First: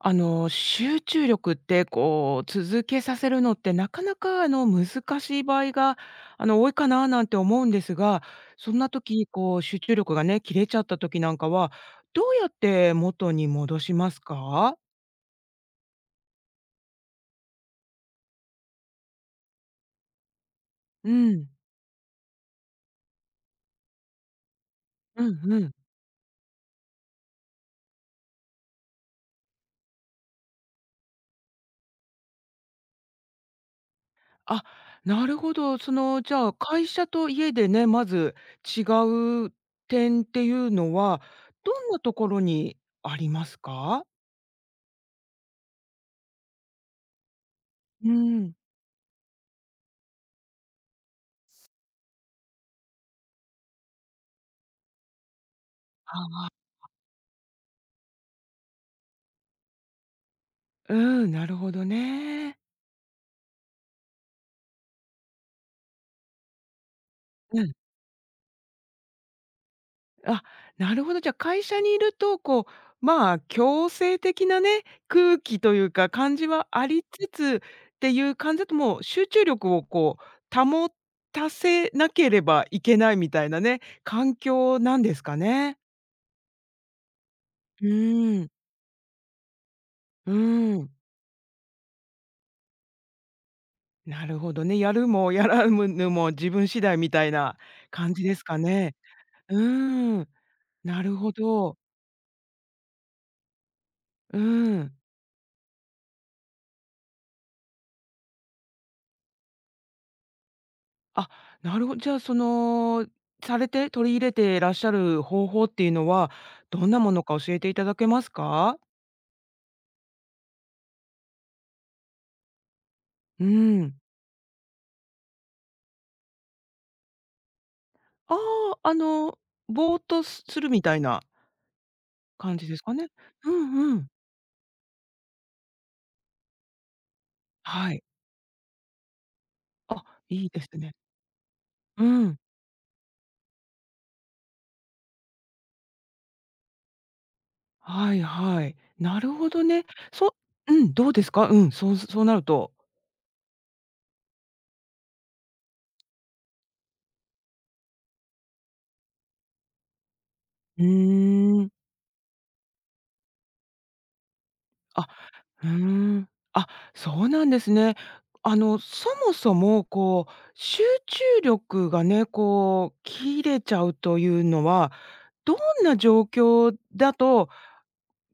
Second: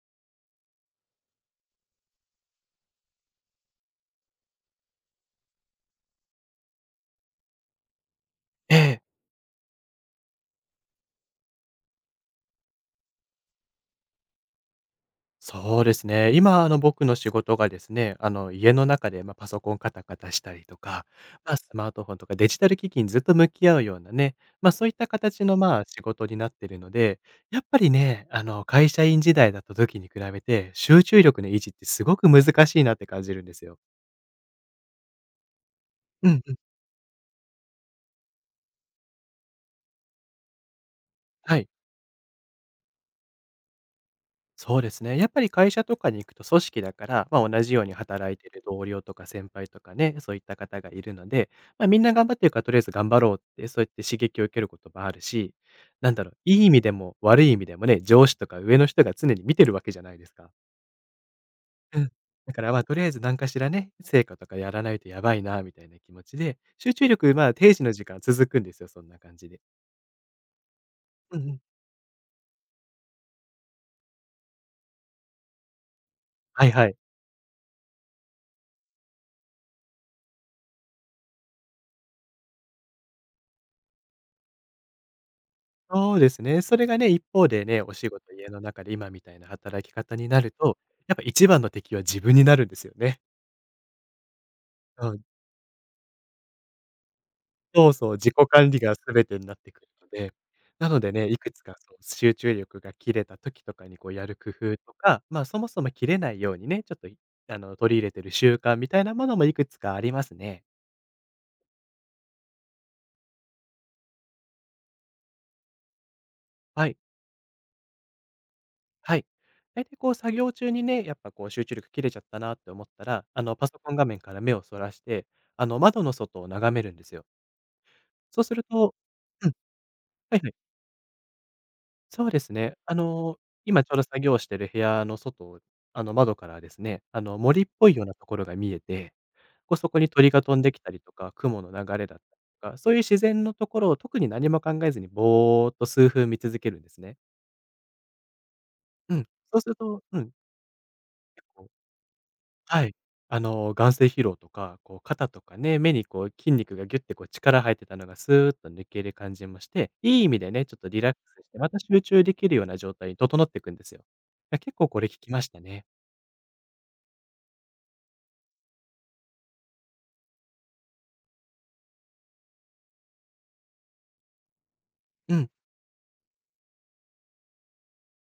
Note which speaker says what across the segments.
Speaker 1: 集中力ってこう続けさせるのってなかなか難しい場合が多いかななんて思うんですが、そ
Speaker 2: え
Speaker 1: んな
Speaker 2: え、
Speaker 1: 時こう集中力がね、切れちゃった時なんかは、どうやって元に戻しますか？
Speaker 2: そうですね。今、僕の仕事がですね、家の中で、まあ、パソコンカタカタしたりとか、
Speaker 1: うん。
Speaker 2: まあ、スマートフォンとかデジタル機器にずっと向き合うようなね、まあ、そういった
Speaker 1: うん
Speaker 2: 形の、
Speaker 1: うん。
Speaker 2: まあ、仕事になってるので、やっぱりね、会社員時代だった時に比べて、集中力の維持ってすごく難しいなって感じるんですよ。
Speaker 1: あ、なるほど。
Speaker 2: う
Speaker 1: じ
Speaker 2: ん
Speaker 1: ゃ
Speaker 2: う
Speaker 1: あ、
Speaker 2: ん。
Speaker 1: 会社と家でね、まず違う点っていうのは、
Speaker 2: はい。
Speaker 1: どんなところにありますか？
Speaker 2: そうですね。やっぱり会社とかに行くと組織だから、まあ、同じように
Speaker 1: う
Speaker 2: 働いて
Speaker 1: ん。
Speaker 2: る同僚とか先輩とかね、そういった方がいるので、まあ、みんな頑張ってるからとりあえず頑張ろうって、そうやって刺激を受けることもあるし、な
Speaker 1: あ
Speaker 2: んだろう、
Speaker 1: あ、
Speaker 2: いい意味でも悪い意味でもね、上司とか上の人が常に見てるわけじゃないですか。
Speaker 1: うん、なるほど
Speaker 2: うん。だ
Speaker 1: ね。
Speaker 2: からまあとりあえず何かしらね、成果とかやらないとやばいなみたいな気持ちで、集中力まあ
Speaker 1: うん。
Speaker 2: 定時の時間続くんですよ、そんな感じで。
Speaker 1: あ、なるほど。じゃ、
Speaker 2: うんうん。
Speaker 1: 会社にいると、こう、まあ、強制的なね、空気というか感じ
Speaker 2: は
Speaker 1: は
Speaker 2: いは
Speaker 1: あ
Speaker 2: い。
Speaker 1: りつつっていう感じだと、もう集中力をこう、保たせなければいけないみたいなね、環境なんですかね？
Speaker 2: そうですね。それがね、一方でね、
Speaker 1: う
Speaker 2: お仕事、
Speaker 1: ー
Speaker 2: 家
Speaker 1: ん。
Speaker 2: の中で今みたいな働き方に
Speaker 1: う
Speaker 2: なる
Speaker 1: ー
Speaker 2: と、
Speaker 1: ん、
Speaker 2: やっぱ一番の敵は自分になるんですよね。
Speaker 1: なるほどね。やる
Speaker 2: うん。
Speaker 1: もやらぬも自分次第みたいな
Speaker 2: そうそう、
Speaker 1: 感じ
Speaker 2: 自己
Speaker 1: ですか
Speaker 2: 管理が
Speaker 1: ね。
Speaker 2: 全てになっ
Speaker 1: う
Speaker 2: てくるの
Speaker 1: ーん、
Speaker 2: で。なの
Speaker 1: な
Speaker 2: で
Speaker 1: る
Speaker 2: ね、
Speaker 1: ほ
Speaker 2: いくつか
Speaker 1: ど。
Speaker 2: そう集中力が切れた時とかにこうやる
Speaker 1: う
Speaker 2: 工夫と
Speaker 1: ん。
Speaker 2: か、まあ、そもそも切れないようにね、ちょっといあの、取り入れてる習慣みたいなものもいくつかありますね。
Speaker 1: あ、なるほど。じゃあ、されて取り入れてらっしゃる方法っていうのは、
Speaker 2: は
Speaker 1: どん
Speaker 2: い。
Speaker 1: なものか教えていただけますか？
Speaker 2: はい。大体こう作業中にね、やっぱこう集中力切れちゃったなって思ったら、
Speaker 1: う
Speaker 2: パソ
Speaker 1: ー
Speaker 2: コ
Speaker 1: ん。
Speaker 2: ン画面から目をそらして、窓の外を眺めるんですよ。
Speaker 1: あ
Speaker 2: そうする
Speaker 1: あ、
Speaker 2: とうん、
Speaker 1: ぼーっと
Speaker 2: はい
Speaker 1: す
Speaker 2: はい。
Speaker 1: するみたいな
Speaker 2: そうです
Speaker 1: 感じ
Speaker 2: ね。
Speaker 1: ですかね？う
Speaker 2: 今ち
Speaker 1: ん
Speaker 2: ょ
Speaker 1: う
Speaker 2: うど
Speaker 1: ん。
Speaker 2: 作業してる部屋の外、窓からですね、森っぽ
Speaker 1: は
Speaker 2: い
Speaker 1: い。
Speaker 2: ようなところが見えて、こう、そこ
Speaker 1: あ、
Speaker 2: に鳥が
Speaker 1: いい
Speaker 2: 飛
Speaker 1: で
Speaker 2: んで
Speaker 1: す
Speaker 2: きた
Speaker 1: ね。
Speaker 2: りとか、雲の流
Speaker 1: う
Speaker 2: れだった
Speaker 1: ん。
Speaker 2: りとか、そういう自然のところを特に何も考えずにぼーっと数分見続けるんですね。
Speaker 1: はいはい。
Speaker 2: う
Speaker 1: な
Speaker 2: ん。
Speaker 1: るほ
Speaker 2: そう
Speaker 1: ど
Speaker 2: する
Speaker 1: ね。
Speaker 2: とうん、
Speaker 1: そうん、どうですか？
Speaker 2: 結
Speaker 1: う
Speaker 2: 構
Speaker 1: ん、そうそうなると。
Speaker 2: はい。眼性疲労とか、こう肩とかね、目にこう筋肉がギュッてこう力入ってたのがスーッと抜ける感じもして、いい意味でね、ちょっ
Speaker 1: う
Speaker 2: とリラックスして、
Speaker 1: ー
Speaker 2: ま
Speaker 1: ん。
Speaker 2: た集中できるような状態に整っていくんですよ。いや結構こ
Speaker 1: あ、
Speaker 2: れ効きました
Speaker 1: うー
Speaker 2: ね。
Speaker 1: ん。あ、そうなんですね。そもそも、こう、集中力がね、こう、切れちゃうというのは、
Speaker 2: うん。
Speaker 1: どんな状況だと、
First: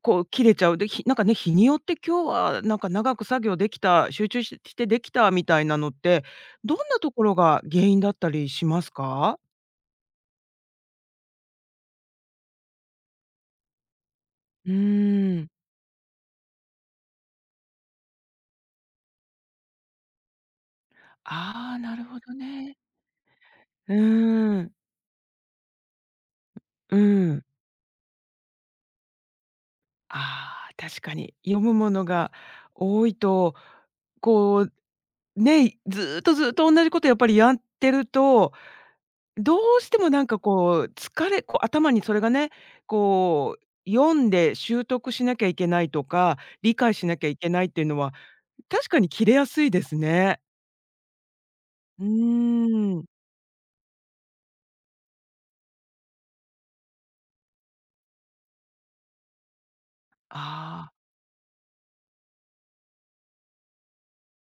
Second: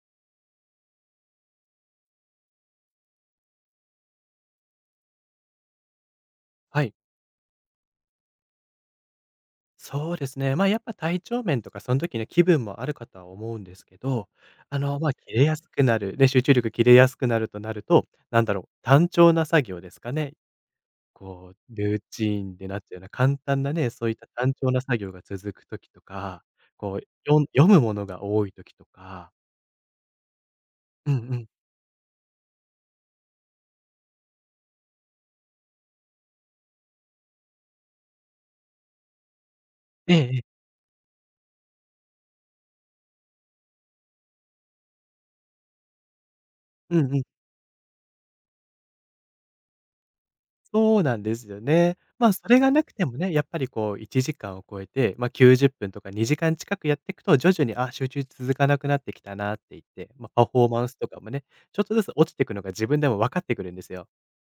Speaker 1: こう、切れちゃう、で、なんかね、日によって今日は、なんか、長く作業できた、集中してできたみたいなのって、どん
Speaker 2: はい。
Speaker 1: なところが原因だったりしますか？
Speaker 2: そうですね。やっぱ体調面とかその時の気分もあるかとは思うんですけど、
Speaker 1: う
Speaker 2: 切
Speaker 1: ー
Speaker 2: れ
Speaker 1: ん。
Speaker 2: やすくなる、ね、集中力切れやすくなるとなると、なんだろう、単調な作業ですかね。こ
Speaker 1: あ
Speaker 2: う、
Speaker 1: あ、な
Speaker 2: ルー
Speaker 1: るほど
Speaker 2: チンで
Speaker 1: ね。
Speaker 2: なっちゃうような簡単なね、
Speaker 1: う
Speaker 2: そういった単
Speaker 1: ー
Speaker 2: 調
Speaker 1: ん。
Speaker 2: な作業が続く時とか、こ
Speaker 1: う
Speaker 2: う、
Speaker 1: ん。
Speaker 2: 読むものが多い時とか、
Speaker 1: ああ、確
Speaker 2: うん
Speaker 1: か
Speaker 2: う
Speaker 1: に。
Speaker 2: ん。
Speaker 1: 読むものが多いと、こう、ね、ずーっとずーっと同じことやっぱりやってると、どうしても
Speaker 2: ええ
Speaker 1: なん
Speaker 2: え
Speaker 1: か
Speaker 2: え、
Speaker 1: こう、疲れこう、頭にそれがね、こう、読んで習得しなきゃいけないとか、理解
Speaker 2: う
Speaker 1: し
Speaker 2: ん
Speaker 1: な
Speaker 2: うん。
Speaker 1: きゃいけないっていうのは、確かに切れやすいですね。
Speaker 2: そうなんですよね。
Speaker 1: う
Speaker 2: まあ、それがなく
Speaker 1: ー
Speaker 2: て
Speaker 1: ん。
Speaker 2: もね、やっぱりこう1時間を超えて、ま、90分とか2時間近くやってくと、徐々に、あ、集中続かなくなってきたなって言って、ま、パフォーマン
Speaker 1: あ
Speaker 2: ス
Speaker 1: あ。
Speaker 2: とかもね、ちょっとずつ落ちてくのが自分でも分かってくるんですよ。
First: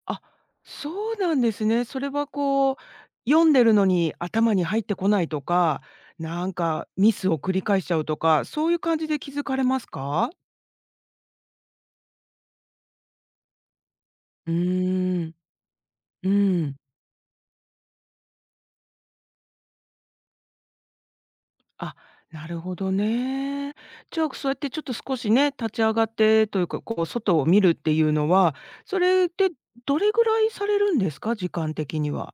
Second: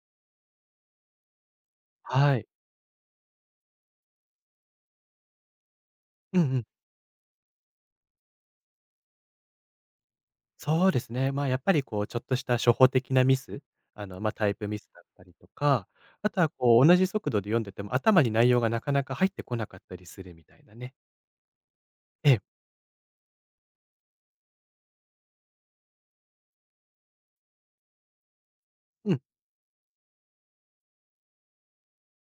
Speaker 1: あ、そうなんですね。それは
Speaker 2: はい。
Speaker 1: こう、読んでるのに頭に入ってこないとか、
Speaker 2: うんう
Speaker 1: なん
Speaker 2: ん。
Speaker 1: かミスを繰り返しちゃうとか、そういう感じで気づかれますか？
Speaker 2: そうですね。まあ、やっぱりこう、ちょっとした初歩的なミス、まあ、タ
Speaker 1: う
Speaker 2: イプミスだった
Speaker 1: ー
Speaker 2: り
Speaker 1: ん、
Speaker 2: とか、
Speaker 1: う
Speaker 2: あとは
Speaker 1: ん。
Speaker 2: こう、同じ速度で読んでても頭に内容がなかなか入ってこなかったりするみたいなね。
Speaker 1: あ、
Speaker 2: ええ、
Speaker 1: なるほどね。じゃあ、そうやってちょっと少しね、立ち上がってというか、こう外を見るっていうのは、そ
Speaker 2: うん、
Speaker 1: れってどれぐらいされるんですか？時間的には。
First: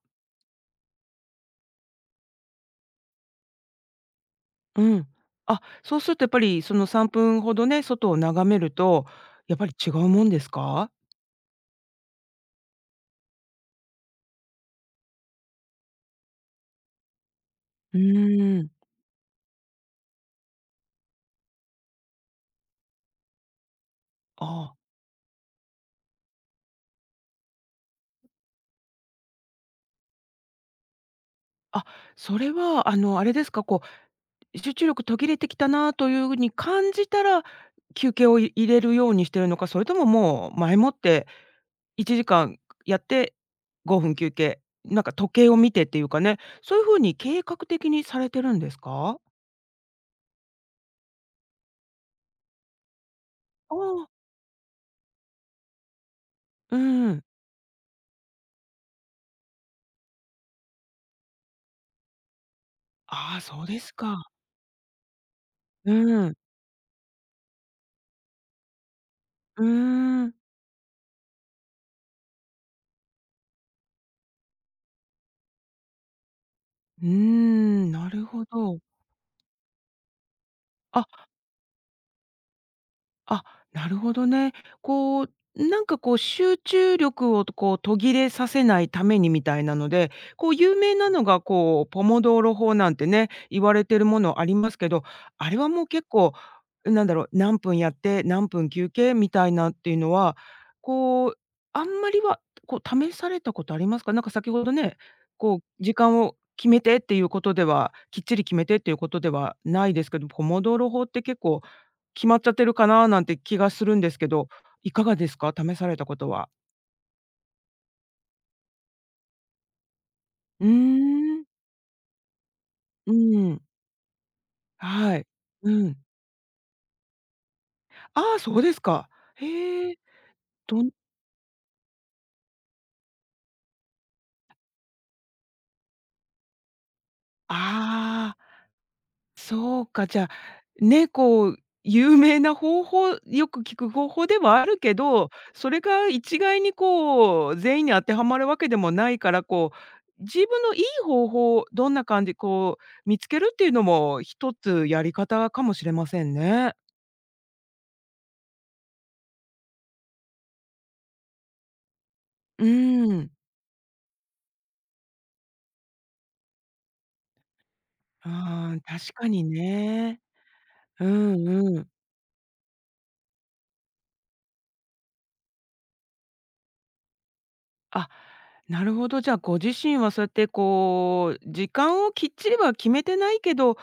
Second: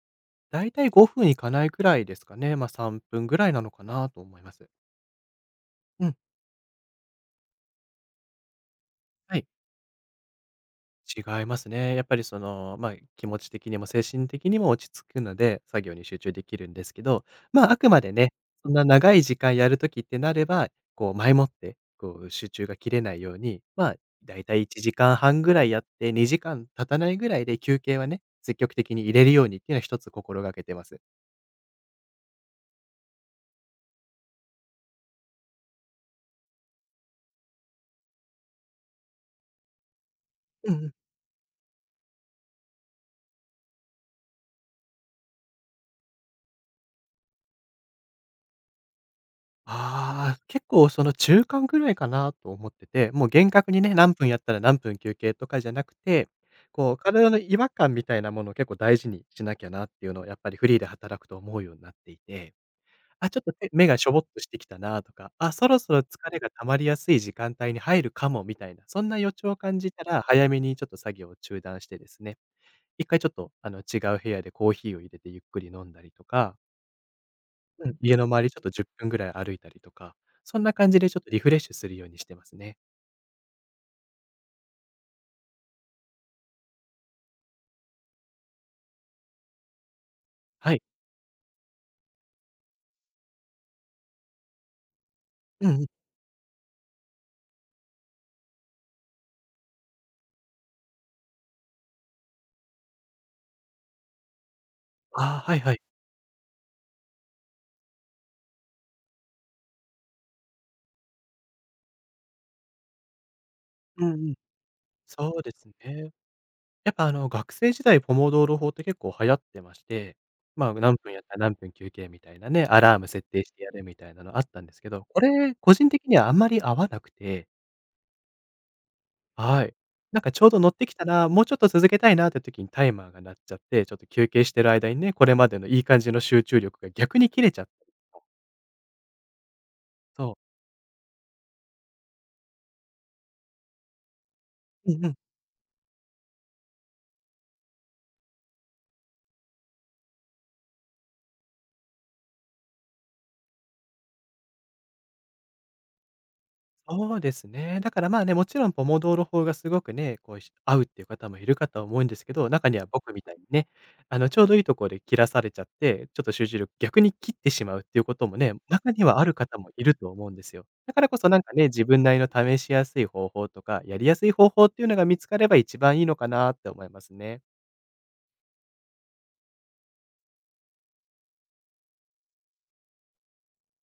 Speaker 2: だいたい5分いかないくらいですかね。まあ、3分ぐらいなのかなと思います。
Speaker 1: うん。あ、そう
Speaker 2: う
Speaker 1: す
Speaker 2: ん、
Speaker 1: るとやっぱりその3分ほどね、外を眺めると、
Speaker 2: はい。
Speaker 1: やっぱり違うもんですか？
Speaker 2: 違いますね。やっぱりその、まあ、気持ち的にも精神的にも落ち着くので、作業に集中できるんですけど、まあ、あく
Speaker 1: う
Speaker 2: までね、
Speaker 1: ー
Speaker 2: そ
Speaker 1: ん。
Speaker 2: んな長い時間やるときってなれば、こう前もって、こう集中が切れないように、まあ、だいたい
Speaker 1: あ
Speaker 2: 1時間半ぐらいやって、2時間経たないぐらいで休憩はね、積極的に入れるようにっていうのは一つ心がけてます。
Speaker 1: あ、あ、それはあれですか、こう、集中力途切れてきたなという風に感じたら、休憩を入れるようにしてるのか、それとももう
Speaker 2: う
Speaker 1: 前も
Speaker 2: ん。
Speaker 1: って1時間やって5分休憩、なんか時計を見てっていうかね、そういう風に計画的にされてるんですか？
Speaker 2: ああ、結構その中間ぐらいかなと思ってて、もう厳格
Speaker 1: あ
Speaker 2: にね、
Speaker 1: あ、
Speaker 2: 何分やったら何分休憩とかじゃなくて、
Speaker 1: う
Speaker 2: こう
Speaker 1: ん。
Speaker 2: 体の違和感みたいなものを結構大事にしなきゃなっていうのをやっぱりフリーで働くと思うようになっていて、あ、
Speaker 1: あ
Speaker 2: ちょっ
Speaker 1: あ、
Speaker 2: と
Speaker 1: そう
Speaker 2: 手
Speaker 1: で
Speaker 2: 目
Speaker 1: す
Speaker 2: がしょぼっ
Speaker 1: か。
Speaker 2: としてきたなとか、あ、そろ
Speaker 1: う
Speaker 2: そろ疲
Speaker 1: ん、
Speaker 2: れが溜まりやすい時間帯に入るかもみたいな、そんな予兆を
Speaker 1: うー
Speaker 2: 感じたら
Speaker 1: ん。
Speaker 2: 早めにちょっと作業を中断してですね、一回ちょっと違う部屋でコーヒーを入れてゆっくり飲んだりとか、
Speaker 1: うー
Speaker 2: う
Speaker 1: ん、
Speaker 2: ん、
Speaker 1: な
Speaker 2: 家の
Speaker 1: る
Speaker 2: 周
Speaker 1: ほ
Speaker 2: りちょっと
Speaker 1: ど。
Speaker 2: 10分ぐらい歩いたりとか、そんな感じでちょっ
Speaker 1: あ
Speaker 2: とリフレッシュするようにしてますね。
Speaker 1: あ、なるほどね。こう、なんかこう集中力をこう途切れさせないためにみたいなので、こう
Speaker 2: は
Speaker 1: 有
Speaker 2: い。
Speaker 1: 名なのがこうポモドーロ法なんてね、言われてるものありますけど、あれ
Speaker 2: う
Speaker 1: は
Speaker 2: んう
Speaker 1: も
Speaker 2: ん。
Speaker 1: う結構なんだろう、何分やって何分休憩みたいなっていうのは、こう、あんまりはこう試されたことありますか？なんか先ほどね、
Speaker 2: ああ、は
Speaker 1: こ
Speaker 2: いはい。
Speaker 1: う時間を決めてっていうことではきっちり決めてっていうことではないですけど、ポモドーロ法って結構決まっちゃってるかななんて気がするん
Speaker 2: う
Speaker 1: で
Speaker 2: ん
Speaker 1: すけ
Speaker 2: うん。
Speaker 1: ど、いかがで
Speaker 2: そ
Speaker 1: す
Speaker 2: うで
Speaker 1: か？
Speaker 2: す
Speaker 1: 試された
Speaker 2: ね。
Speaker 1: ことは。
Speaker 2: やっぱ学生時代ポモドーロ法って結構流行ってまして、
Speaker 1: う
Speaker 2: ま
Speaker 1: ー
Speaker 2: あ、何分やったら
Speaker 1: ん。
Speaker 2: 何分休憩みたいなね、アラーム
Speaker 1: う
Speaker 2: 設定し
Speaker 1: ん。
Speaker 2: てやるみたいなのあったんですけど、
Speaker 1: は
Speaker 2: こ
Speaker 1: い。
Speaker 2: れ、
Speaker 1: う
Speaker 2: 個人
Speaker 1: ん。
Speaker 2: 的にはあんまり合わなくて、
Speaker 1: ああ、そうですか。
Speaker 2: はい。
Speaker 1: へえ。
Speaker 2: なんかちょうど乗っ
Speaker 1: ど
Speaker 2: て
Speaker 1: ん
Speaker 2: きたな、もうちょっと続けたいなって時にタイマーが鳴っちゃって、ちょっと休憩してる間にね、これまでのいい感じの集中力が逆に切れちゃった。
Speaker 1: ああ、そうか、じゃ
Speaker 2: そう。
Speaker 1: あ、ね、こう、有名な方法よく聞く方法ではある
Speaker 2: う
Speaker 1: け
Speaker 2: んうん。
Speaker 1: ど、それが一概にこう、全員に当てはまるわけでもないから、こう、自分のいい方法をどんな感じ、こう、見つけるっていうのも一つやり方かもしれませんね。
Speaker 2: そうですね。だからまあね、もちろんポモドーロ法がすごくね、こうし合うっていう方もいるかとは思うんですけど、
Speaker 1: う
Speaker 2: 中には僕
Speaker 1: ー
Speaker 2: みた
Speaker 1: ん。
Speaker 2: いにね、ちょうどいいところで切らされちゃって、ちょっと集中力逆に切ってしまうっていうこともね、
Speaker 1: ああ、
Speaker 2: 中に
Speaker 1: 確
Speaker 2: はあ
Speaker 1: か
Speaker 2: る
Speaker 1: に
Speaker 2: 方もいると
Speaker 1: ね。
Speaker 2: 思うんですよ。だか
Speaker 1: う
Speaker 2: らこそなん
Speaker 1: ん
Speaker 2: かね、
Speaker 1: う
Speaker 2: 自
Speaker 1: ん。
Speaker 2: 分なりの試しやすい方法とか、やりやすい方法っていうのが見つかれば一番いいのかなって思いますね。
Speaker 1: あ、なるほど。じゃあ、ご自身はそうやってこう、時間をきっちりは決めてないけど、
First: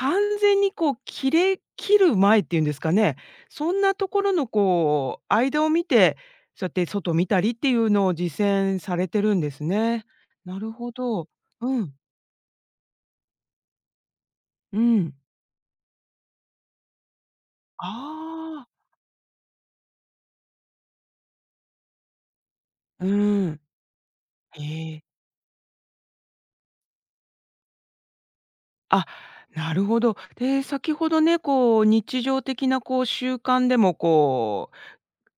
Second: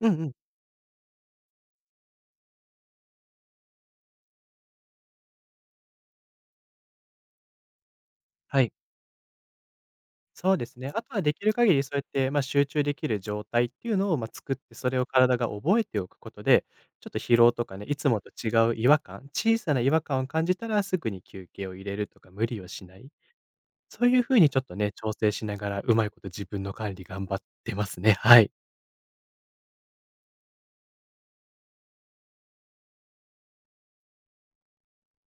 Speaker 2: うんうん。
Speaker 1: 全にこう切れ切る前っていうんですかね、そんなところのこう、間を見て、そうやって外見たりっていうのを実
Speaker 2: はい。
Speaker 1: 践されてるんですね。
Speaker 2: そう
Speaker 1: な
Speaker 2: で
Speaker 1: る
Speaker 2: す
Speaker 1: ほ
Speaker 2: ね。あとは
Speaker 1: ど。
Speaker 2: できる限
Speaker 1: う
Speaker 2: りそ
Speaker 1: ん、
Speaker 2: うやって、まあ、集中できる状態っていうのを、まあ、作って、
Speaker 1: う
Speaker 2: それを
Speaker 1: ん。
Speaker 2: 体が覚えておくことで、ちょっと疲労とかね、いつもと違
Speaker 1: ああ、
Speaker 2: う違和感、小さな違和感を感じたらすぐに休憩を入れるとか、無理をしな
Speaker 1: う
Speaker 2: い。
Speaker 1: ん。
Speaker 2: そういう風にちょ
Speaker 1: へ
Speaker 2: っとね、
Speaker 1: え。
Speaker 2: 調整しながら、うまいこと自分の管理頑張ってますね。はい。
Speaker 1: あ、なるほど。で、先ほどね、こう日常的なこう習慣でもこ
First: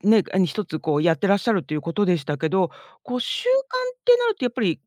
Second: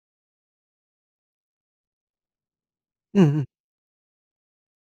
Speaker 1: う、ね、一つこうやってらっしゃるということでしたけど、こ
Speaker 2: う
Speaker 1: う
Speaker 2: んうん。
Speaker 1: 習慣ってなるとやっぱり、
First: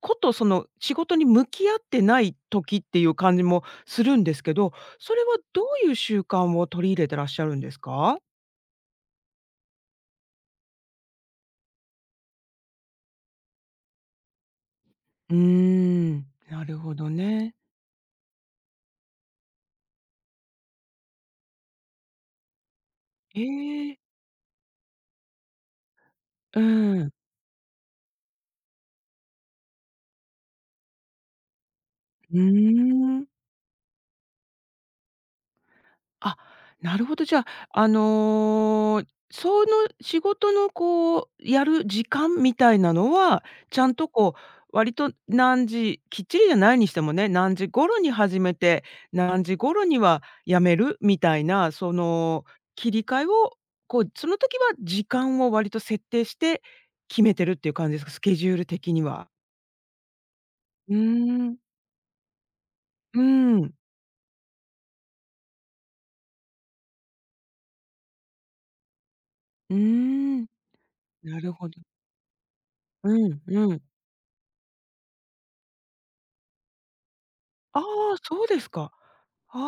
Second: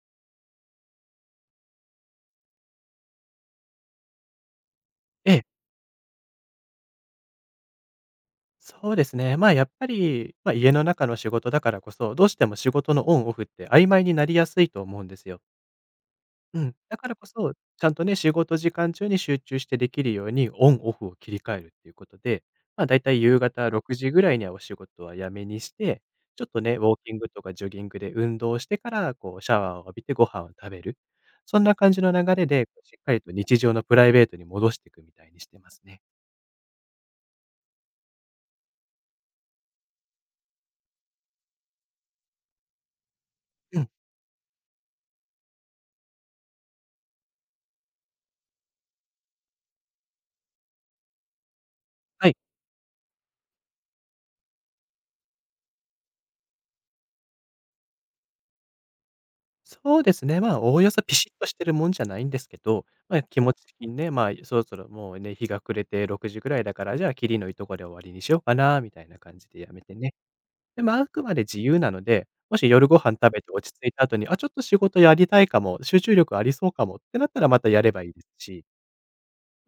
Speaker 1: ことその仕事に向き合ってない時っていう感じもするんですけど、それ
Speaker 2: え
Speaker 1: は
Speaker 2: え、
Speaker 1: どういう習慣を取り入れてらっしゃるんですか？
Speaker 2: そうですね。まあ、やっぱり、まあ、家の中の仕事だからこそ、どうしても仕事のオンオフって曖昧になりやすいと思うんです
Speaker 1: うー
Speaker 2: よ。
Speaker 1: ん、
Speaker 2: う
Speaker 1: な
Speaker 2: ん、
Speaker 1: るほ
Speaker 2: だか
Speaker 1: ど
Speaker 2: らこそ、
Speaker 1: ね。
Speaker 2: ちゃんとね、仕事時間中に集中してできるように、オンオフを切り替えるっていうことで、まあ、だいたい夕
Speaker 1: え
Speaker 2: 方6
Speaker 1: え、
Speaker 2: 時ぐらいにはお仕事はやめにして、ちょっ
Speaker 1: う
Speaker 2: とね、ウォー
Speaker 1: ん、
Speaker 2: キ
Speaker 1: う
Speaker 2: ングとかジョギングで運動してから、こう、シャワーを浴びてご飯を食べる。そんな感じの流
Speaker 1: ー
Speaker 2: れで、しっかり
Speaker 1: ん。
Speaker 2: と日常のプライベートに戻していくみたいにしてますね。
Speaker 1: あ、なるほど。じゃあ、あの、その仕事のこう、やる時間みたいなのは、
Speaker 2: う
Speaker 1: ちゃ
Speaker 2: ん。
Speaker 1: んとこう、割と何時きっちりじゃないにしてもね、何時頃に始めて、何時頃にはやめるみたいな、そ
Speaker 2: はい。
Speaker 1: の切り替えを、こう、その時は時間を割と設定して決めてるっていう感じですか？スケジュール的には。
Speaker 2: そうですね、おおよ
Speaker 1: うー
Speaker 2: そピシッとし
Speaker 1: ん。
Speaker 2: てるもんじゃないんですけど、
Speaker 1: う
Speaker 2: 気持ち
Speaker 1: ん。
Speaker 2: 的にね、そろそろもうね、日が暮れて6時ぐらいだから、じゃあ、きりのいいとこで終わりにしようかなみたいな感じでや
Speaker 1: うー
Speaker 2: めてね。
Speaker 1: ん。
Speaker 2: でも、あくま
Speaker 1: な
Speaker 2: で
Speaker 1: る
Speaker 2: 自
Speaker 1: ほ
Speaker 2: 由
Speaker 1: ど。
Speaker 2: なので、もし夜ご
Speaker 1: う
Speaker 2: 飯食べ
Speaker 1: ん
Speaker 2: て落ち
Speaker 1: うん。
Speaker 2: 着いた後に、あ、ちょっと仕事やりたいかも、集中力ありそうかもってなったらまた
Speaker 1: あ
Speaker 2: やればいい
Speaker 1: あ、
Speaker 2: です
Speaker 1: そうで
Speaker 2: し、
Speaker 1: すか。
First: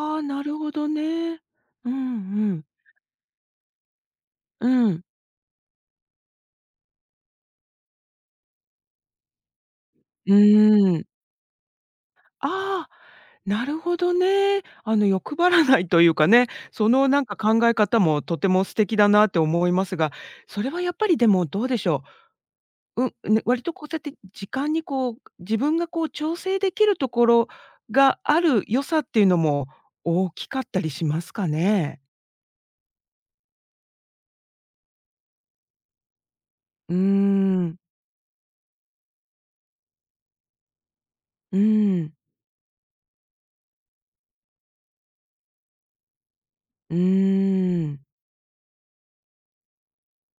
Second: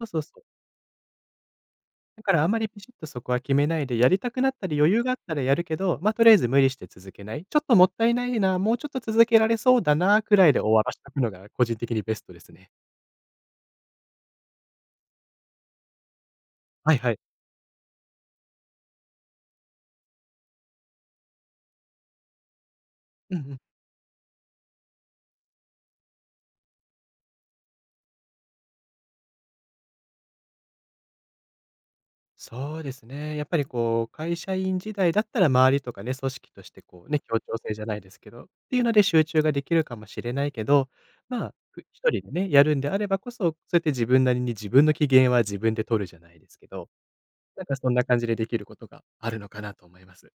Speaker 2: そうそう
Speaker 1: あ、
Speaker 2: そ
Speaker 1: なる
Speaker 2: う。
Speaker 1: ほどね。うんう
Speaker 2: だからあんま
Speaker 1: ん。
Speaker 2: りピシッとそこは決めないで、やりたくなったり
Speaker 1: う
Speaker 2: 余裕
Speaker 1: ん。
Speaker 2: があったらやるけど、とりあえず無理して続けない、ちょっともったいないな、もうちょっと続けられそうだな
Speaker 1: う
Speaker 2: くらいで終わら
Speaker 1: ー
Speaker 2: し
Speaker 1: ん。
Speaker 2: とくのが個人的にベストですね。
Speaker 1: ああ、なるほどね。欲張らないというかね、そ
Speaker 2: はい
Speaker 1: の、
Speaker 2: はい。
Speaker 1: なんか、考え方もとても素敵だなって思いますが、それはやっぱりでもどうでしょう。うん、
Speaker 2: うんう
Speaker 1: ね、
Speaker 2: ん。
Speaker 1: 割とこうやって時間にこう、自分がこう調整できるところがある良さっていうのも大きかったりしますかね？
Speaker 2: そうですね。やっぱりこう、会社員時代だったら周りとかね、組織として
Speaker 1: うー
Speaker 2: こうね、協調性
Speaker 1: ん。
Speaker 2: じゃないですけど、っていうので集中ができるかもしれないけど、
Speaker 1: う
Speaker 2: 一
Speaker 1: ん。
Speaker 2: 人でね、やるんであればこそ、そうやって自分なりに自分の機嫌は自分で取るじゃないですけど、
Speaker 1: うー
Speaker 2: なんかそん
Speaker 1: ん。
Speaker 2: な感じでできることがあるのかなと思います。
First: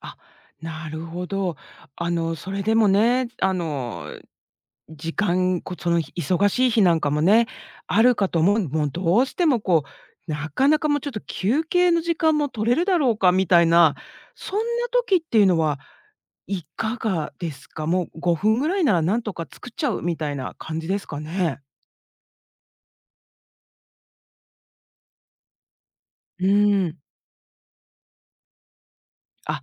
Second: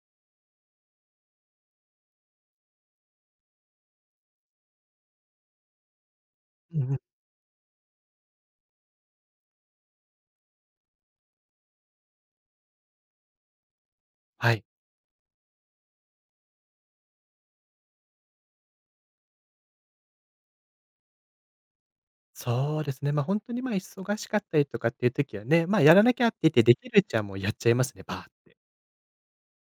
Speaker 1: あ、なるほど。それでもね、時間、その日忙しい
Speaker 2: うん
Speaker 1: 日
Speaker 2: う
Speaker 1: な
Speaker 2: ん。
Speaker 1: んかもね、あるかと思うもうどうしてもこう、なかなかもうちょっと休憩の時間も取れるだろうかみたいな、
Speaker 2: は
Speaker 1: そん
Speaker 2: い。
Speaker 1: な時っていうのはいかがですか？もう5分ぐらいならなんとか作っちゃうみたいな感じですかね？
Speaker 2: そうですね。本当に、忙しかったりとかっていう時はね、やらなきゃって
Speaker 1: う
Speaker 2: 言って、で
Speaker 1: ー
Speaker 2: きる
Speaker 1: ん。
Speaker 2: うちはもうやっちゃいますね、バーって。
Speaker 1: あ、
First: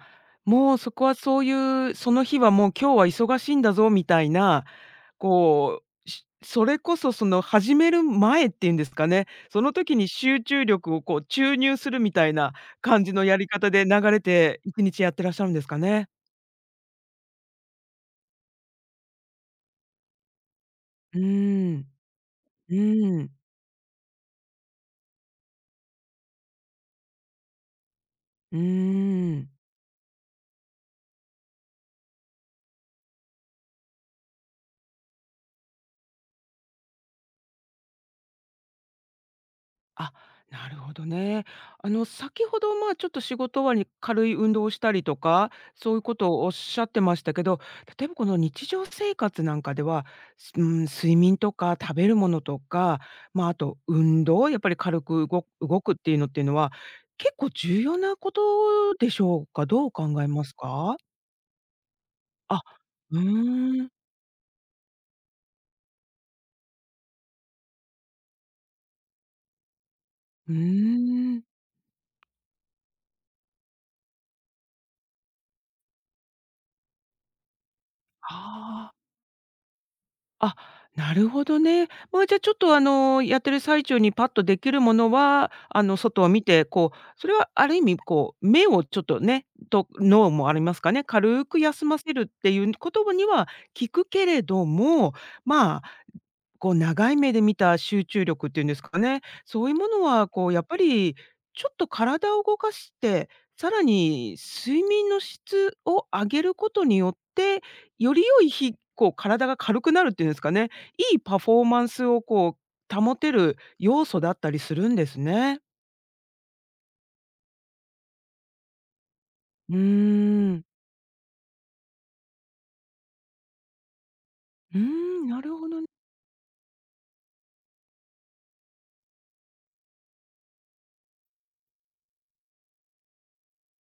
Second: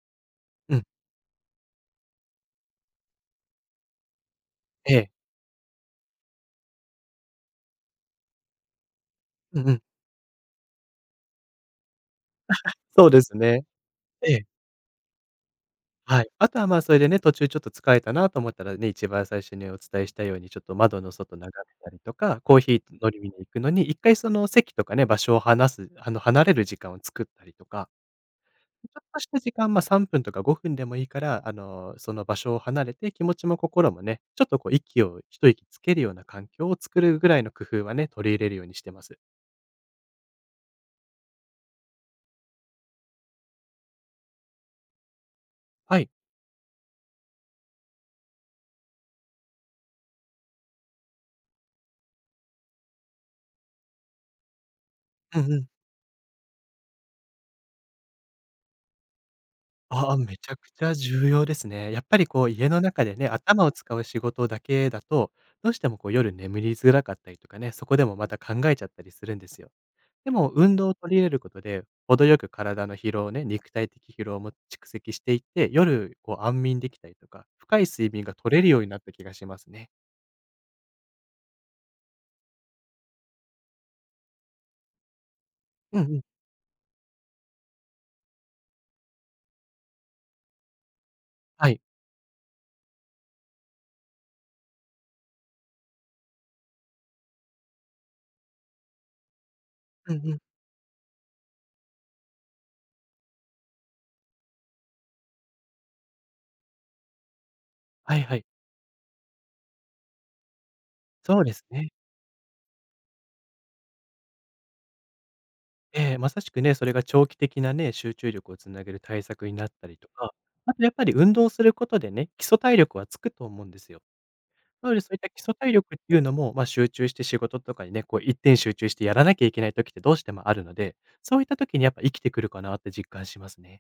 Speaker 2: う
Speaker 1: もう
Speaker 2: ん。
Speaker 1: そこはそういう、その日はもう今日は忙しいんだぞみたいな
Speaker 2: ええ。
Speaker 1: こう、それこそその始める前っていうんですかね、
Speaker 2: う
Speaker 1: そ
Speaker 2: んう
Speaker 1: の
Speaker 2: ん。
Speaker 1: 時に集中力をこう注入するみたいな感
Speaker 2: そう
Speaker 1: じ
Speaker 2: で
Speaker 1: の
Speaker 2: す
Speaker 1: やり
Speaker 2: ね。
Speaker 1: 方で流れ
Speaker 2: ええ。
Speaker 1: て1日やってらっしゃるんですかね？
Speaker 2: はい。あとは、それでね、途中ちょっと疲れたなと思ったらね、一番最初にお伝えしたように、ちょっと窓の
Speaker 1: う
Speaker 2: 外眺め
Speaker 1: ー
Speaker 2: た
Speaker 1: ん、
Speaker 2: りとか、コー
Speaker 1: う
Speaker 2: ヒー飲
Speaker 1: ー
Speaker 2: み
Speaker 1: ん、
Speaker 2: に行くのに、一回その席とかね、場所を離すあの、離れる時間を作ったりとか、
Speaker 1: うー
Speaker 2: ちょっとした
Speaker 1: ん。
Speaker 2: 時間、3分とか5分でもいいから、その場所を離れて気持ちも心もね、ちょっとこう息を一息つけるような環境を作るぐらいの工夫はね、取り入れるようにしてます。
Speaker 1: あ、なるほどね。先ほど、まあ、ちょっと仕事終わりに軽い運動をしたりとか、そうい
Speaker 2: は
Speaker 1: う
Speaker 2: い。
Speaker 1: ことをおっしゃってましたけど、例えばこの日常生活なんかでは、うん、睡眠とか食べるものとか、まあ、あと運動、やっぱり軽く
Speaker 2: う
Speaker 1: 動
Speaker 2: んうん。
Speaker 1: 動くっていうのは、結構重要なことでしょうか？どう
Speaker 2: ああ、
Speaker 1: 考え
Speaker 2: め
Speaker 1: ま
Speaker 2: ち
Speaker 1: す
Speaker 2: ゃくちゃ
Speaker 1: か？
Speaker 2: 重要ですね。やっぱりこう
Speaker 1: あ、
Speaker 2: 家の中で
Speaker 1: う
Speaker 2: ね、頭を
Speaker 1: ーん、
Speaker 2: 使う仕事だけだと、どうしてもこう夜眠りづらかったりとかね、そこでもまた考えちゃったりするんですよ。でも、
Speaker 1: うー
Speaker 2: 運動を取り入れる
Speaker 1: ん、
Speaker 2: ことで、程よく体の疲労ね、肉体的疲労も蓄積していって、夜、こう安眠できたりとか、深い睡眠が
Speaker 1: あ
Speaker 2: 取れるように
Speaker 1: あ。
Speaker 2: なった気がしますね。
Speaker 1: あ、なるほどね。まあ、じゃあ、ちょっと、やってる最中にパッとできるものは、
Speaker 2: うんうん。
Speaker 1: 外を見て、こう、それはある意味、こう、目をちょっとね、と脳もありますかね、軽く
Speaker 2: はい。
Speaker 1: 休ませるっていう言葉には聞くけれども、まあこう長い目で見た集中力っていうんですかね、そういうもの
Speaker 2: うん
Speaker 1: は
Speaker 2: うん。
Speaker 1: こうやっぱりちょっと体を動かして、さらに睡眠の質を上げることによって、よ
Speaker 2: はい
Speaker 1: り
Speaker 2: は
Speaker 1: 良
Speaker 2: い。
Speaker 1: いこう体が軽くなるっていうんですかね、いい
Speaker 2: そ
Speaker 1: パ
Speaker 2: う
Speaker 1: フ
Speaker 2: で
Speaker 1: ォ
Speaker 2: す
Speaker 1: ーマン
Speaker 2: ね。
Speaker 1: スをこう保てる要素だったりするんですね。
Speaker 2: ええ、まさしくね、それが長期的なね、集中力をつなげる対策になっ
Speaker 1: うー
Speaker 2: たりとか、
Speaker 1: ん。
Speaker 2: あとやっぱり運動することでね、基礎体力はつくと思うんですよ。
Speaker 1: うー
Speaker 2: なので、そういった
Speaker 1: ん、
Speaker 2: 基
Speaker 1: な
Speaker 2: 礎
Speaker 1: るほ
Speaker 2: 体
Speaker 1: ど。
Speaker 2: 力っていうのも、集中して仕事とかにね、こう一点集中してやらなきゃいけない時ってどうしてもあるので、そういった時にやっぱ生きてくるかなって実感しますね。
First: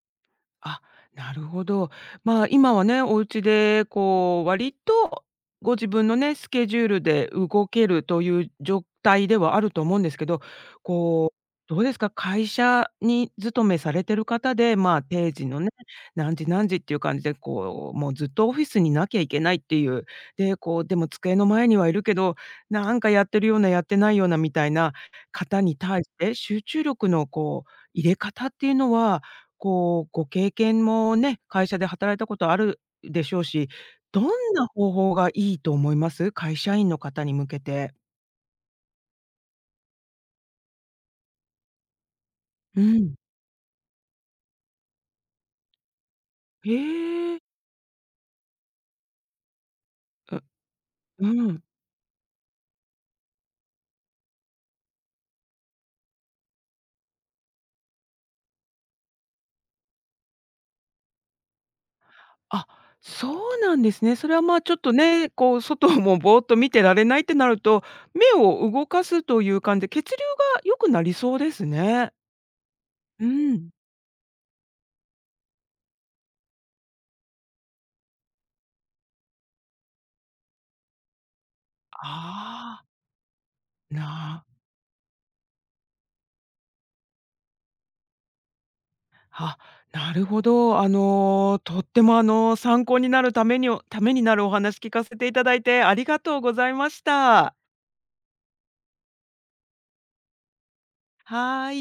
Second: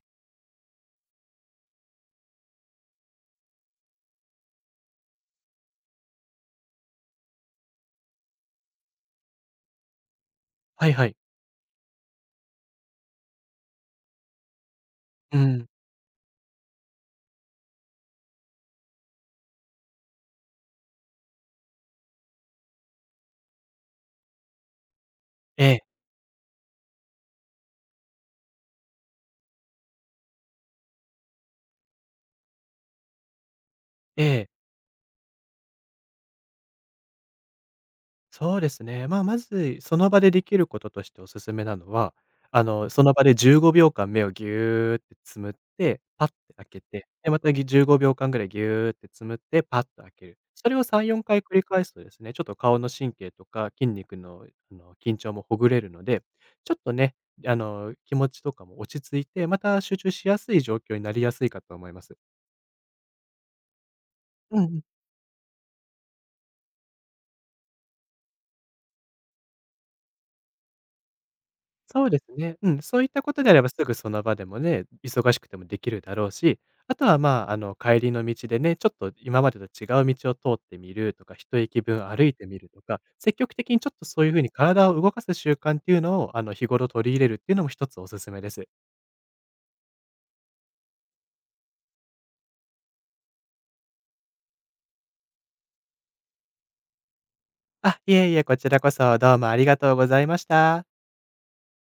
Speaker 1: あ、なるほど。まあ、今はね、お家でこう割とご自分のね、スケジュールで動けるという状態ではあると思うんですけど、
Speaker 2: はいはい。
Speaker 1: こう、どうですか、会社に勤めされてる方で、まあ、定
Speaker 2: う
Speaker 1: 時の
Speaker 2: ん。
Speaker 1: ね、何時何時っていう感じで、こう、もうずっとオフィスにいなきゃいけないっていう、で、こう、でも机の前にはいるけど、なんかやってるような、やってないようなみたいな方
Speaker 2: え
Speaker 1: に
Speaker 2: え、
Speaker 1: 対して、集中力のこう入れ方っていうのはこう、ご経験もね、会社で働いたことあるでしょうし、ど
Speaker 2: ええ、
Speaker 1: んな方法がいいと思います？会社員の方に向けて。
Speaker 2: そうですね。まず、その場でできることとしておすすめなのは、
Speaker 1: う
Speaker 2: その
Speaker 1: ん。
Speaker 2: 場で15秒間目をギューってつむって、パッて開
Speaker 1: へ
Speaker 2: けて、で、ま
Speaker 1: え。
Speaker 2: たぎ15秒間ぐらいギューってつむって、パッと開ける。
Speaker 1: う
Speaker 2: それを3、4
Speaker 1: う
Speaker 2: 回繰り
Speaker 1: ん。
Speaker 2: 返すとですね、ちょっと顔の神経とか筋肉の、緊張もほぐれるので、ちょっとね、気持ちとかも落ち着いて、また集中しやすい状況になりやすいかと思います。
Speaker 1: あ、そうなんですね。それは、ま
Speaker 2: う
Speaker 1: あ、
Speaker 2: んう
Speaker 1: ちょっ
Speaker 2: ん。
Speaker 1: とね、こう、外もぼーっと見てられないってなると、目を動かすという感じで、血流が良くなりそうです
Speaker 2: そう
Speaker 1: ね。
Speaker 2: ですね。うん、そういった
Speaker 1: う
Speaker 2: ことであれば
Speaker 1: ん。
Speaker 2: すぐその場でもね、忙しくてもできるだろうし、あとは帰りの道でね、ちょっと今までと違う道を通ってみるとか、一駅分歩いてみると
Speaker 1: ああ、
Speaker 2: か、積極的にちょっとそういうふう
Speaker 1: な
Speaker 2: に体を動かす習慣っていうのを、日頃取り入れるっていうのも一つおすすめです。
Speaker 1: あ、なるほど。とっても参考になるためにおためになるお話聞かせていただいてありがとうございました。
Speaker 2: あ、いえいえ、こちらこそどうもありがとうございました。
Speaker 1: はーい。